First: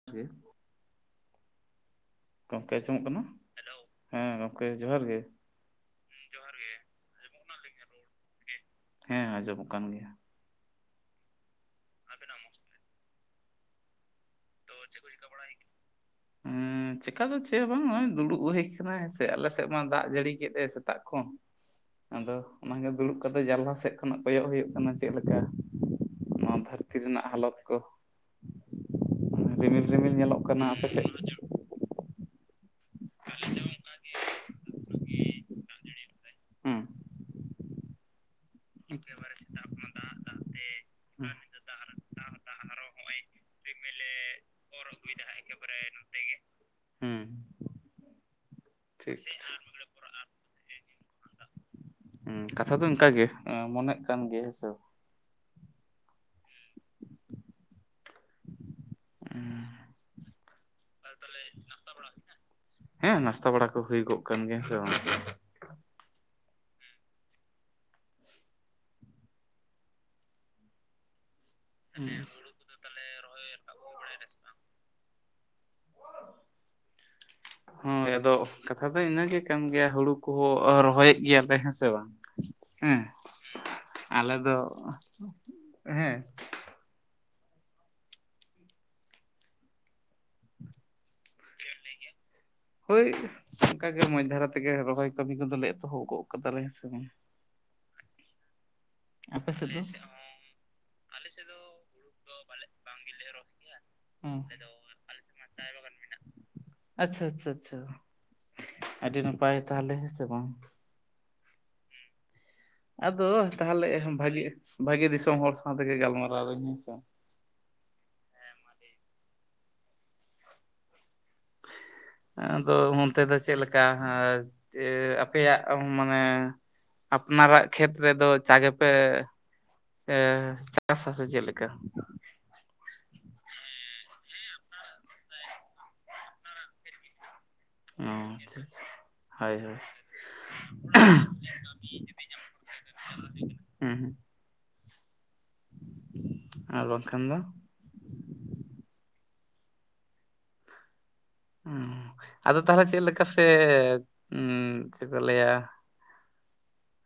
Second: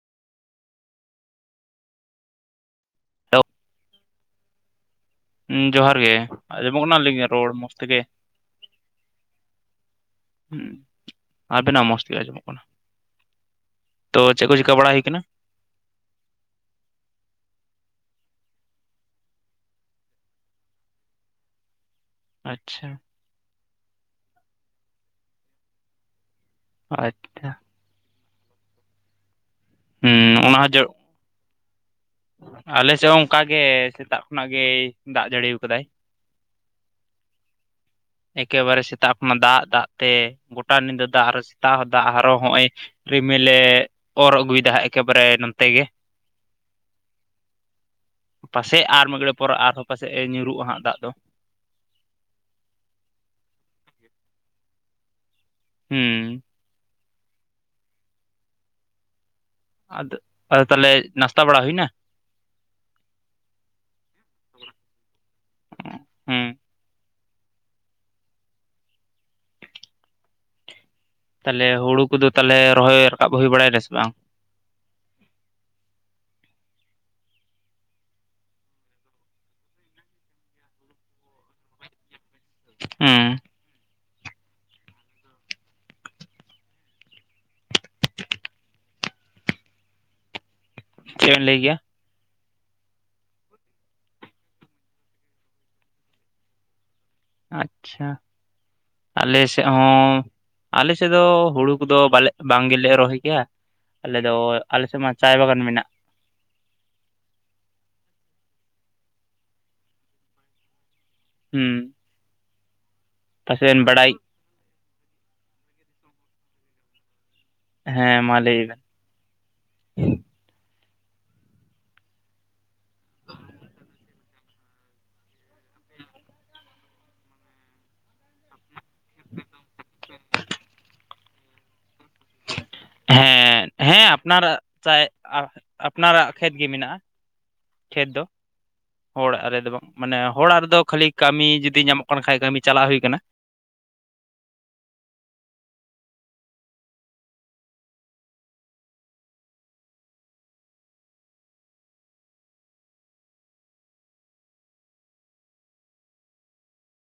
[unintelligible] ᱜᱚᱝᱠᱮ ᱟᱸᱡᱚᱢᱚᱜ ᱠᱟᱱᱟ? ᱦᱮᱞᱳ! ᱦᱮᱸ ᱜᱚᱝᱠᱮ ᱡᱚᱦᱟᱨ ᱜᱮ᱾ ᱦᱩᱸ, ᱡᱚᱦᱟᱨ ᱜᱮ᱾ ᱦᱩᱸ ᱡᱚᱦᱟᱨ ᱜᱮ ᱟᱸᱡᱚᱢᱚᱜ ᱠᱟᱱᱟ ᱟᱹᱞᱤᱧᱟᱝ ᱟᱸᱡᱚᱢᱚᱜ ᱨᱚᱲ ᱠᱟᱱᱟ ᱢᱚᱡᱽ ᱟᱹᱞᱤᱧᱟᱜ ᱛᱮᱜᱮ? ᱨᱚᱲ? ᱦᱮᱸ ᱟᱸᱡᱚᱢᱚᱜ ᱠᱟᱱ ᱜᱮᱭᱟ᱾ ᱦᱩᱸ, ᱟᱵᱮᱱᱟᱜ ᱢᱚᱡᱽ ᱛᱮᱜᱮ ᱟᱵᱮᱱᱟᱜ ᱟᱸᱡᱚᱢᱚᱜ ᱢᱚᱸᱡᱽ ᱠᱟᱱᱟ᱾ ᱛᱮ ᱛᱚ ᱪᱮᱫ ᱠᱚ ᱪᱤᱠᱟ ᱵᱟᱲᱟ ᱦᱩᱭ ᱠᱟᱱᱟ? [unintelligible] ᱪᱮᱠᱟ ᱫᱚ ᱪᱮᱫ ᱦᱚᱸ ᱵᱟᱝ᱾ ᱦᱚᱸᱜ-ᱚᱭ ᱫᱩᱲᱩᱵ ᱦᱩᱭ ᱠᱟᱱᱟ ᱦᱮᱸ ᱥᱮ᱾ ᱟᱞᱮ ᱥᱮᱫ ᱢᱟ ᱫᱟᱜ ᱡᱟᱹᱲᱤ ᱠᱮᱫ-ᱮ ᱥᱮᱛᱟᱜ ᱠᱷᱚᱱ᱾ [inaudible] ᱟᱫᱚ ᱟᱪᱪᱷᱟ ᱚᱱᱟᱜᱮ ᱫᱩᱲᱩᱵ ᱠᱟᱛᱮᱜ ᱡᱟᱱᱞᱟ ᱥᱮᱫ ᱠᱷᱚᱱᱟᱜ ᱠᱚᱭᱚᱜ ᱦᱩᱭᱩᱜ ᱠᱟᱱᱟ ᱪᱮᱫ ᱞᱮᱠᱟ ᱱᱚᱣᱟ ᱫᱷᱟᱨ ᱫᱷᱟᱨᱛᱤ ᱨᱮᱱᱟᱜ ᱟᱪᱪᱷᱟ ᱦᱟᱞᱚᱛ ᱠᱚ? ᱨᱤᱢᱤᱞ ᱨᱤᱢᱤᱞ ᱦᱩᱸ ᱧᱮᱞᱚᱜ ᱚᱱᱟ ᱠᱟᱱᱟ ᱦᱚᱸ ᱡᱚ ᱟᱯᱮᱥᱮᱫ ᱟᱞᱮ ᱥᱮᱫ ᱦᱚᱸ ᱚᱱᱠᱟ ᱜᱮ ᱥᱮᱛᱟᱜ ᱠᱷᱚᱱᱟᱜ ᱜᱮ ᱫᱟᱜ ᱡᱟᱹᱲᱤᱣ ᱠᱟᱫᱟᱭ ᱾ ᱦᱩᱸ᱾ ᱮᱠᱮᱵᱟᱨᱮ ᱥᱮᱛᱟᱜ ᱠᱷᱚᱱᱟᱜ ᱫᱟᱜ-ᱫᱟᱜ ᱛᱮ ᱜᱚᱴᱟ ᱧᱤᱫᱟᱹ ᱫᱟᱜ ᱟᱨᱚ ᱥᱮᱛᱟᱜ ᱫᱟᱜ ᱟᱨᱚᱸ ᱦᱚᱸᱜ-ᱚᱭ ᱱᱚᱜᱼᱚᱭ ᱨᱤᱢᱮᱞᱮ ᱵᱮᱞᱮ ᱚᱨ ᱟᱹᱜᱩᱭᱮᱫᱟ ᱚᱨ ᱦᱟᱸᱜ ᱟᱹᱜᱩᱭᱮᱫᱟ ᱮᱠᱮᱵᱟᱨᱮ ᱦᱟᱸᱜ ᱱᱚᱛᱮ ᱮᱠᱮᱵᱟᱨᱮ ᱜᱮ᱾ ᱦᱩᱸ᱾ ᱯᱟᱥᱮᱡ ᱟᱨ ᱴᱷᱤᱠ ᱢᱤᱲᱮᱜ ᱯᱚᱨᱮ ᱟᱨᱦᱚᱸ ᱯᱟᱥᱮᱡ ᱧᱩᱨᱩᱜᱼᱟ ᱦᱟᱸᱜ ᱫᱟᱜ ᱫᱚ? ᱠᱟᱛᱷᱟ ᱫᱚ ᱚᱱᱠᱟᱜᱮ ᱢᱚᱱᱮᱜ ᱠᱟᱱ ᱜᱮᱭᱟ ᱦᱮᱸᱥᱮ᱾ ᱦᱩᱸᱻ ᱟᱫᱚ ᱟᱫᱚ ᱛᱟᱦᱚᱞᱮ ᱱᱟᱥᱛᱟ ᱵᱟᱲᱟ ᱦᱩᱭᱱᱟ? ᱦᱮᱸ ᱱᱟᱥᱛᱟ ᱵᱟᱲᱟ ᱠᱚ ᱦᱩᱭᱚᱜ ᱠᱟᱱ ᱜᱮᱭᱟ ᱥᱮ ᱵᱟᱝ? ᱦᱩᱸᱻ ᱛᱟᱦᱚᱞᱮ ᱦᱩᱲᱩ ᱠᱚᱫᱚ ᱛᱟᱦᱚᱞᱮ ᱨᱚᱦᱚᱭ ᱨᱟᱠᱟᱵ ᱦᱩᱭ ᱵᱟᱲᱟᱭᱱᱟ ᱥᱮ ᱵᱟᱝ? ᱦᱚᱭ ᱟᱫᱚ ᱠᱟᱛᱷᱟ ᱫᱚ ᱤᱱᱟᱹᱜᱮ ᱠᱟᱱ ᱜᱮᱭᱟ ᱦᱩᱲᱩ ᱠᱚᱦᱚᱸ ᱨᱚᱦᱚᱭᱮᱫ ᱜᱮᱭᱟᱞᱮ ᱦᱮᱸ ᱥᱮ ᱵᱟᱝ᱾ ᱦᱮᱸ ᱦᱩᱸ ᱟᱞᱮ ᱫᱚ ᱦᱮᱸᱼᱼ ᱪᱮᱫᱵᱮᱱ ᱞᱟᱹᱭ ᱜᱮᱭᱟ? ᱦᱳᱭ ᱚᱱᱠᱟᱜ ᱜᱮ ᱢᱚᱸᱡᱽ ᱫᱷᱟᱨᱟ ᱛᱮᱜᱮ ᱨᱚᱦᱚᱭ ᱠᱟᱹᱢᱤ ᱠᱚᱫᱚᱞᱮ ᱮᱛᱚᱦᱚ ᱜᱚᱫ ᱠᱟᱫᱟᱞᱮ ᱦᱮ ᱥᱮ ᱵᱟᱝ, ᱟᱪᱪᱷᱟ ᱟᱞᱮ ᱟᱯᱮ ᱥᱮᱫ ᱫᱚ ᱦᱚᱸᱼᱼ ᱟᱞᱮ ᱥᱮᱫ ᱫᱚ ᱦᱩᱲᱩ ᱠᱚᱫᱚ ᱵᱟᱞᱮ ᱵᱟᱝ ᱜᱮᱞᱮ ᱨᱚᱦᱚᱭ ᱜᱮᱭᱟ᱾ ᱟᱞᱮᱫᱚ ᱟᱞᱮᱥᱮᱫ ᱢᱟ ᱪᱟᱭ ᱵᱟᱜᱟᱱ ᱢᱮᱱᱟᱜ ᱟᱪᱪᱷᱟ ᱟᱪᱪᱷᱟ ᱟᱪᱪᱷᱟ ᱟᱹᱰᱤ ᱱᱟᱯᱟᱭ ᱛᱟᱦᱮ ᱦᱮᱸ ᱥᱮ ᱵᱟᱝ᱾ ᱦᱩᱸ ᱟᱫᱚ ᱯᱟᱥᱮᱡ ᱵᱮᱱ ᱛᱟᱦᱚᱞᱮ ᱵᱟᱰᱟᱭ ᱵᱷᱟᱜᱤ ᱵᱷᱟᱹᱜᱤ ᱫᱤᱥᱚᱢ ᱦᱚᱲ ᱥᱟᱶ ᱛᱮᱜᱮ ᱜᱟᱞᱢᱟᱨᱟᱣᱫᱟᱹᱧ ᱦᱮᱸᱥᱮ᱾ ᱦᱮᱸ ᱢᱟ ᱞᱟᱹᱭ ᱵᱮᱱ? ᱟᱫᱚ ᱚᱱᱛᱮ ᱫᱚ ᱪᱮᱫ ᱞᱮᱠᱟ ᱟᱯᱮᱭᱟᱜ ᱢᱟᱱᱮᱼᱼ ᱟᱯᱱᱟᱨᱟᱜ ᱠᱷᱮᱛ ᱨᱮᱫᱚ ᱪᱟ ᱜᱮᱯᱮᱼᱼ ᱮ ᱪᱟᱥ ᱟᱥᱮ ᱪᱮᱫᱮᱠᱟ? ᱦᱮᱸ ᱦᱮᱸ ᱟᱯᱱᱟᱨᱟᱜ ᱪᱟᱭ ᱟᱯᱱᱟᱨᱟᱜ ᱠᱷᱮᱛ ᱜᱮ ᱢᱮᱱᱟᱜᱼᱟ᱾ ᱚ ᱠᱷᱮᱛ ᱫᱚ ᱟᱪᱪᱷᱟ ᱟᱪᱪᱷᱟ ᱦᱚᱲᱟᱜ ᱦᱳᱭ ᱨᱮᱫᱚ ᱦᱳᱭ ᱵᱟᱝ ᱢᱟᱱᱮ ᱦᱚᱲᱟᱜ ᱨᱮᱫᱚ ᱠᱷᱟᱹᱞᱤ ᱠᱟᱹᱢᱤ ᱡᱩᱫᱤ ᱧᱟᱢᱚᱜ ᱠᱟᱱ ᱠᱷᱟᱡ ᱠᱟᱹᱢᱤ ᱪᱟᱞᱟᱜ ᱦᱩᱭ ᱠᱟᱱᱟ᱾ ᱦᱮᱸ ᱦᱮᱸ ᱟᱨ ᱵᱟᱝᱠᱷᱟᱱ ᱫᱚ? ᱟᱫᱚ ᱛᱟᱦᱚᱞᱮ ᱪᱮᱫ ᱞᱮᱠᱟ ᱯᱮ ᱪᱮᱫ ᱠᱚᱮ ᱞᱟᱹᱭᱟ᱾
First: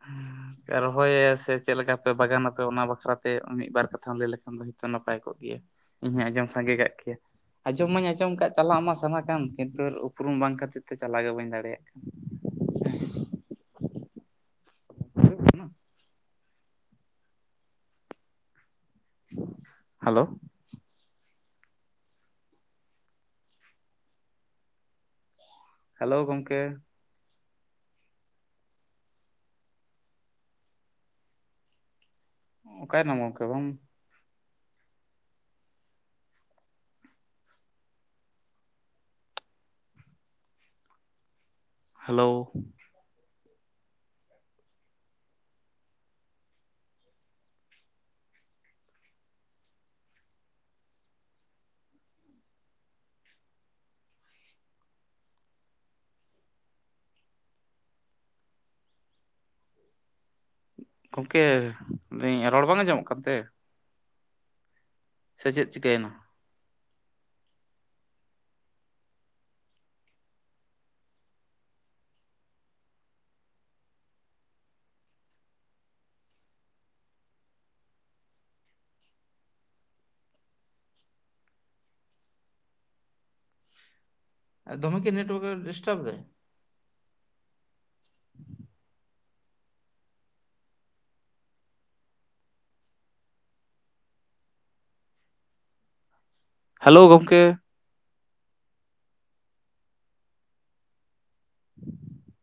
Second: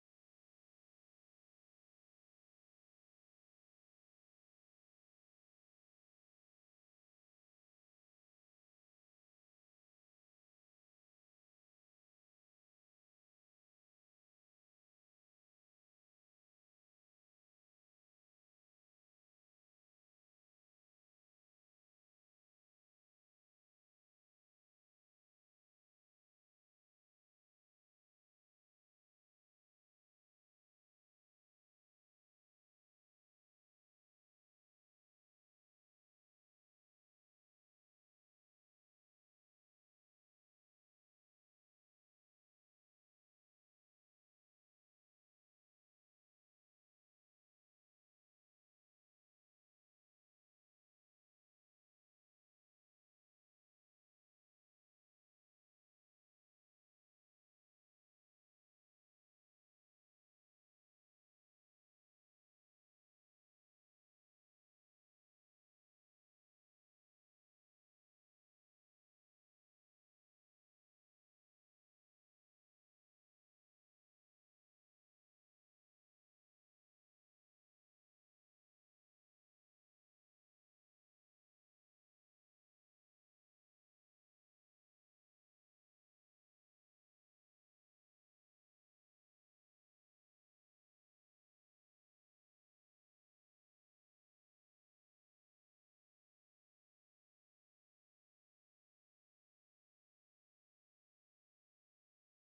ᱦᱮᱸ [unintelligible] ᱨᱚᱦᱚᱭ ᱭᱟ ᱥᱮ ᱪᱮᱫ ᱞᱮᱠᱟ ᱯᱮ ᱵᱟᱜᱟᱱᱟ ᱟᱯᱮ ᱚᱱᱟ ᱵᱟᱠᱷᱨᱟᱛᱮ ᱢᱤᱫᱵᱟᱨ ᱠᱟᱛᱷᱟᱢ ᱞᱟᱹᱭ ᱞᱮᱠᱷᱟᱱ ᱫᱚ ᱦᱚᱸ ᱱᱟᱯᱟᱭ ᱠᱚᱜ ᱜᱮᱭᱟ? ᱤᱧ ᱦᱩᱧ ᱟᱡᱚᱢ ᱥᱟᱜᱮ ᱠᱟᱜ ᱠᱮᱭᱟ? ᱟᱸᱡᱚᱢ ᱢᱟᱟᱹᱧ ᱟᱸᱡᱚᱢ ᱠᱟᱫ ᱪᱟᱞᱟᱜ ᱢᱟ ᱥᱟᱱᱟ ᱠᱟᱱ ᱠᱤᱱᱛᱩ ᱩᱯᱨᱩᱢ ᱵᱟᱝ ᱠᱷᱟᱹᱛᱤᱨ ᱛᱮ ᱪᱟᱞᱟᱜ ᱜᱮ ᱵᱟᱹᱧ ᱫᱟᱲᱮᱭᱟᱜ ᱠᱟᱱᱟ᱾ ᱦ [unintelligible] [unintelligible] ᱦᱮᱞᱳ ᱦᱮᱞᱳ ᱜᱚᱢᱠᱮ? ᱚᱠᱟᱭᱮᱱᱟᱢ ᱜᱟᱢᱠᱮ ᱵᱟᱝᱼᱼ ᱦᱮᱞᱳ ᱜᱚᱢᱠᱮ ᱞᱟᱹᱭᱫᱟᱹᱧ ᱨᱚᱲ ᱵᱟᱝ ᱟᱸᱡᱚᱢᱚᱜ ᱠᱟᱱᱛᱮ? ᱥᱮ ᱪᱮᱫ ᱪᱤᱠᱟᱹᱭᱮᱱᱟ? ᱫᱚᱢᱮ ᱠᱤ ᱱᱮᱴᱣᱚᱨᱠ ᱰᱤᱥᱴᱵᱽ ᱫᱟᱭ [unintelligible] ᱦᱮᱞᱳ ᱜᱚᱢᱠᱮ [inaudible]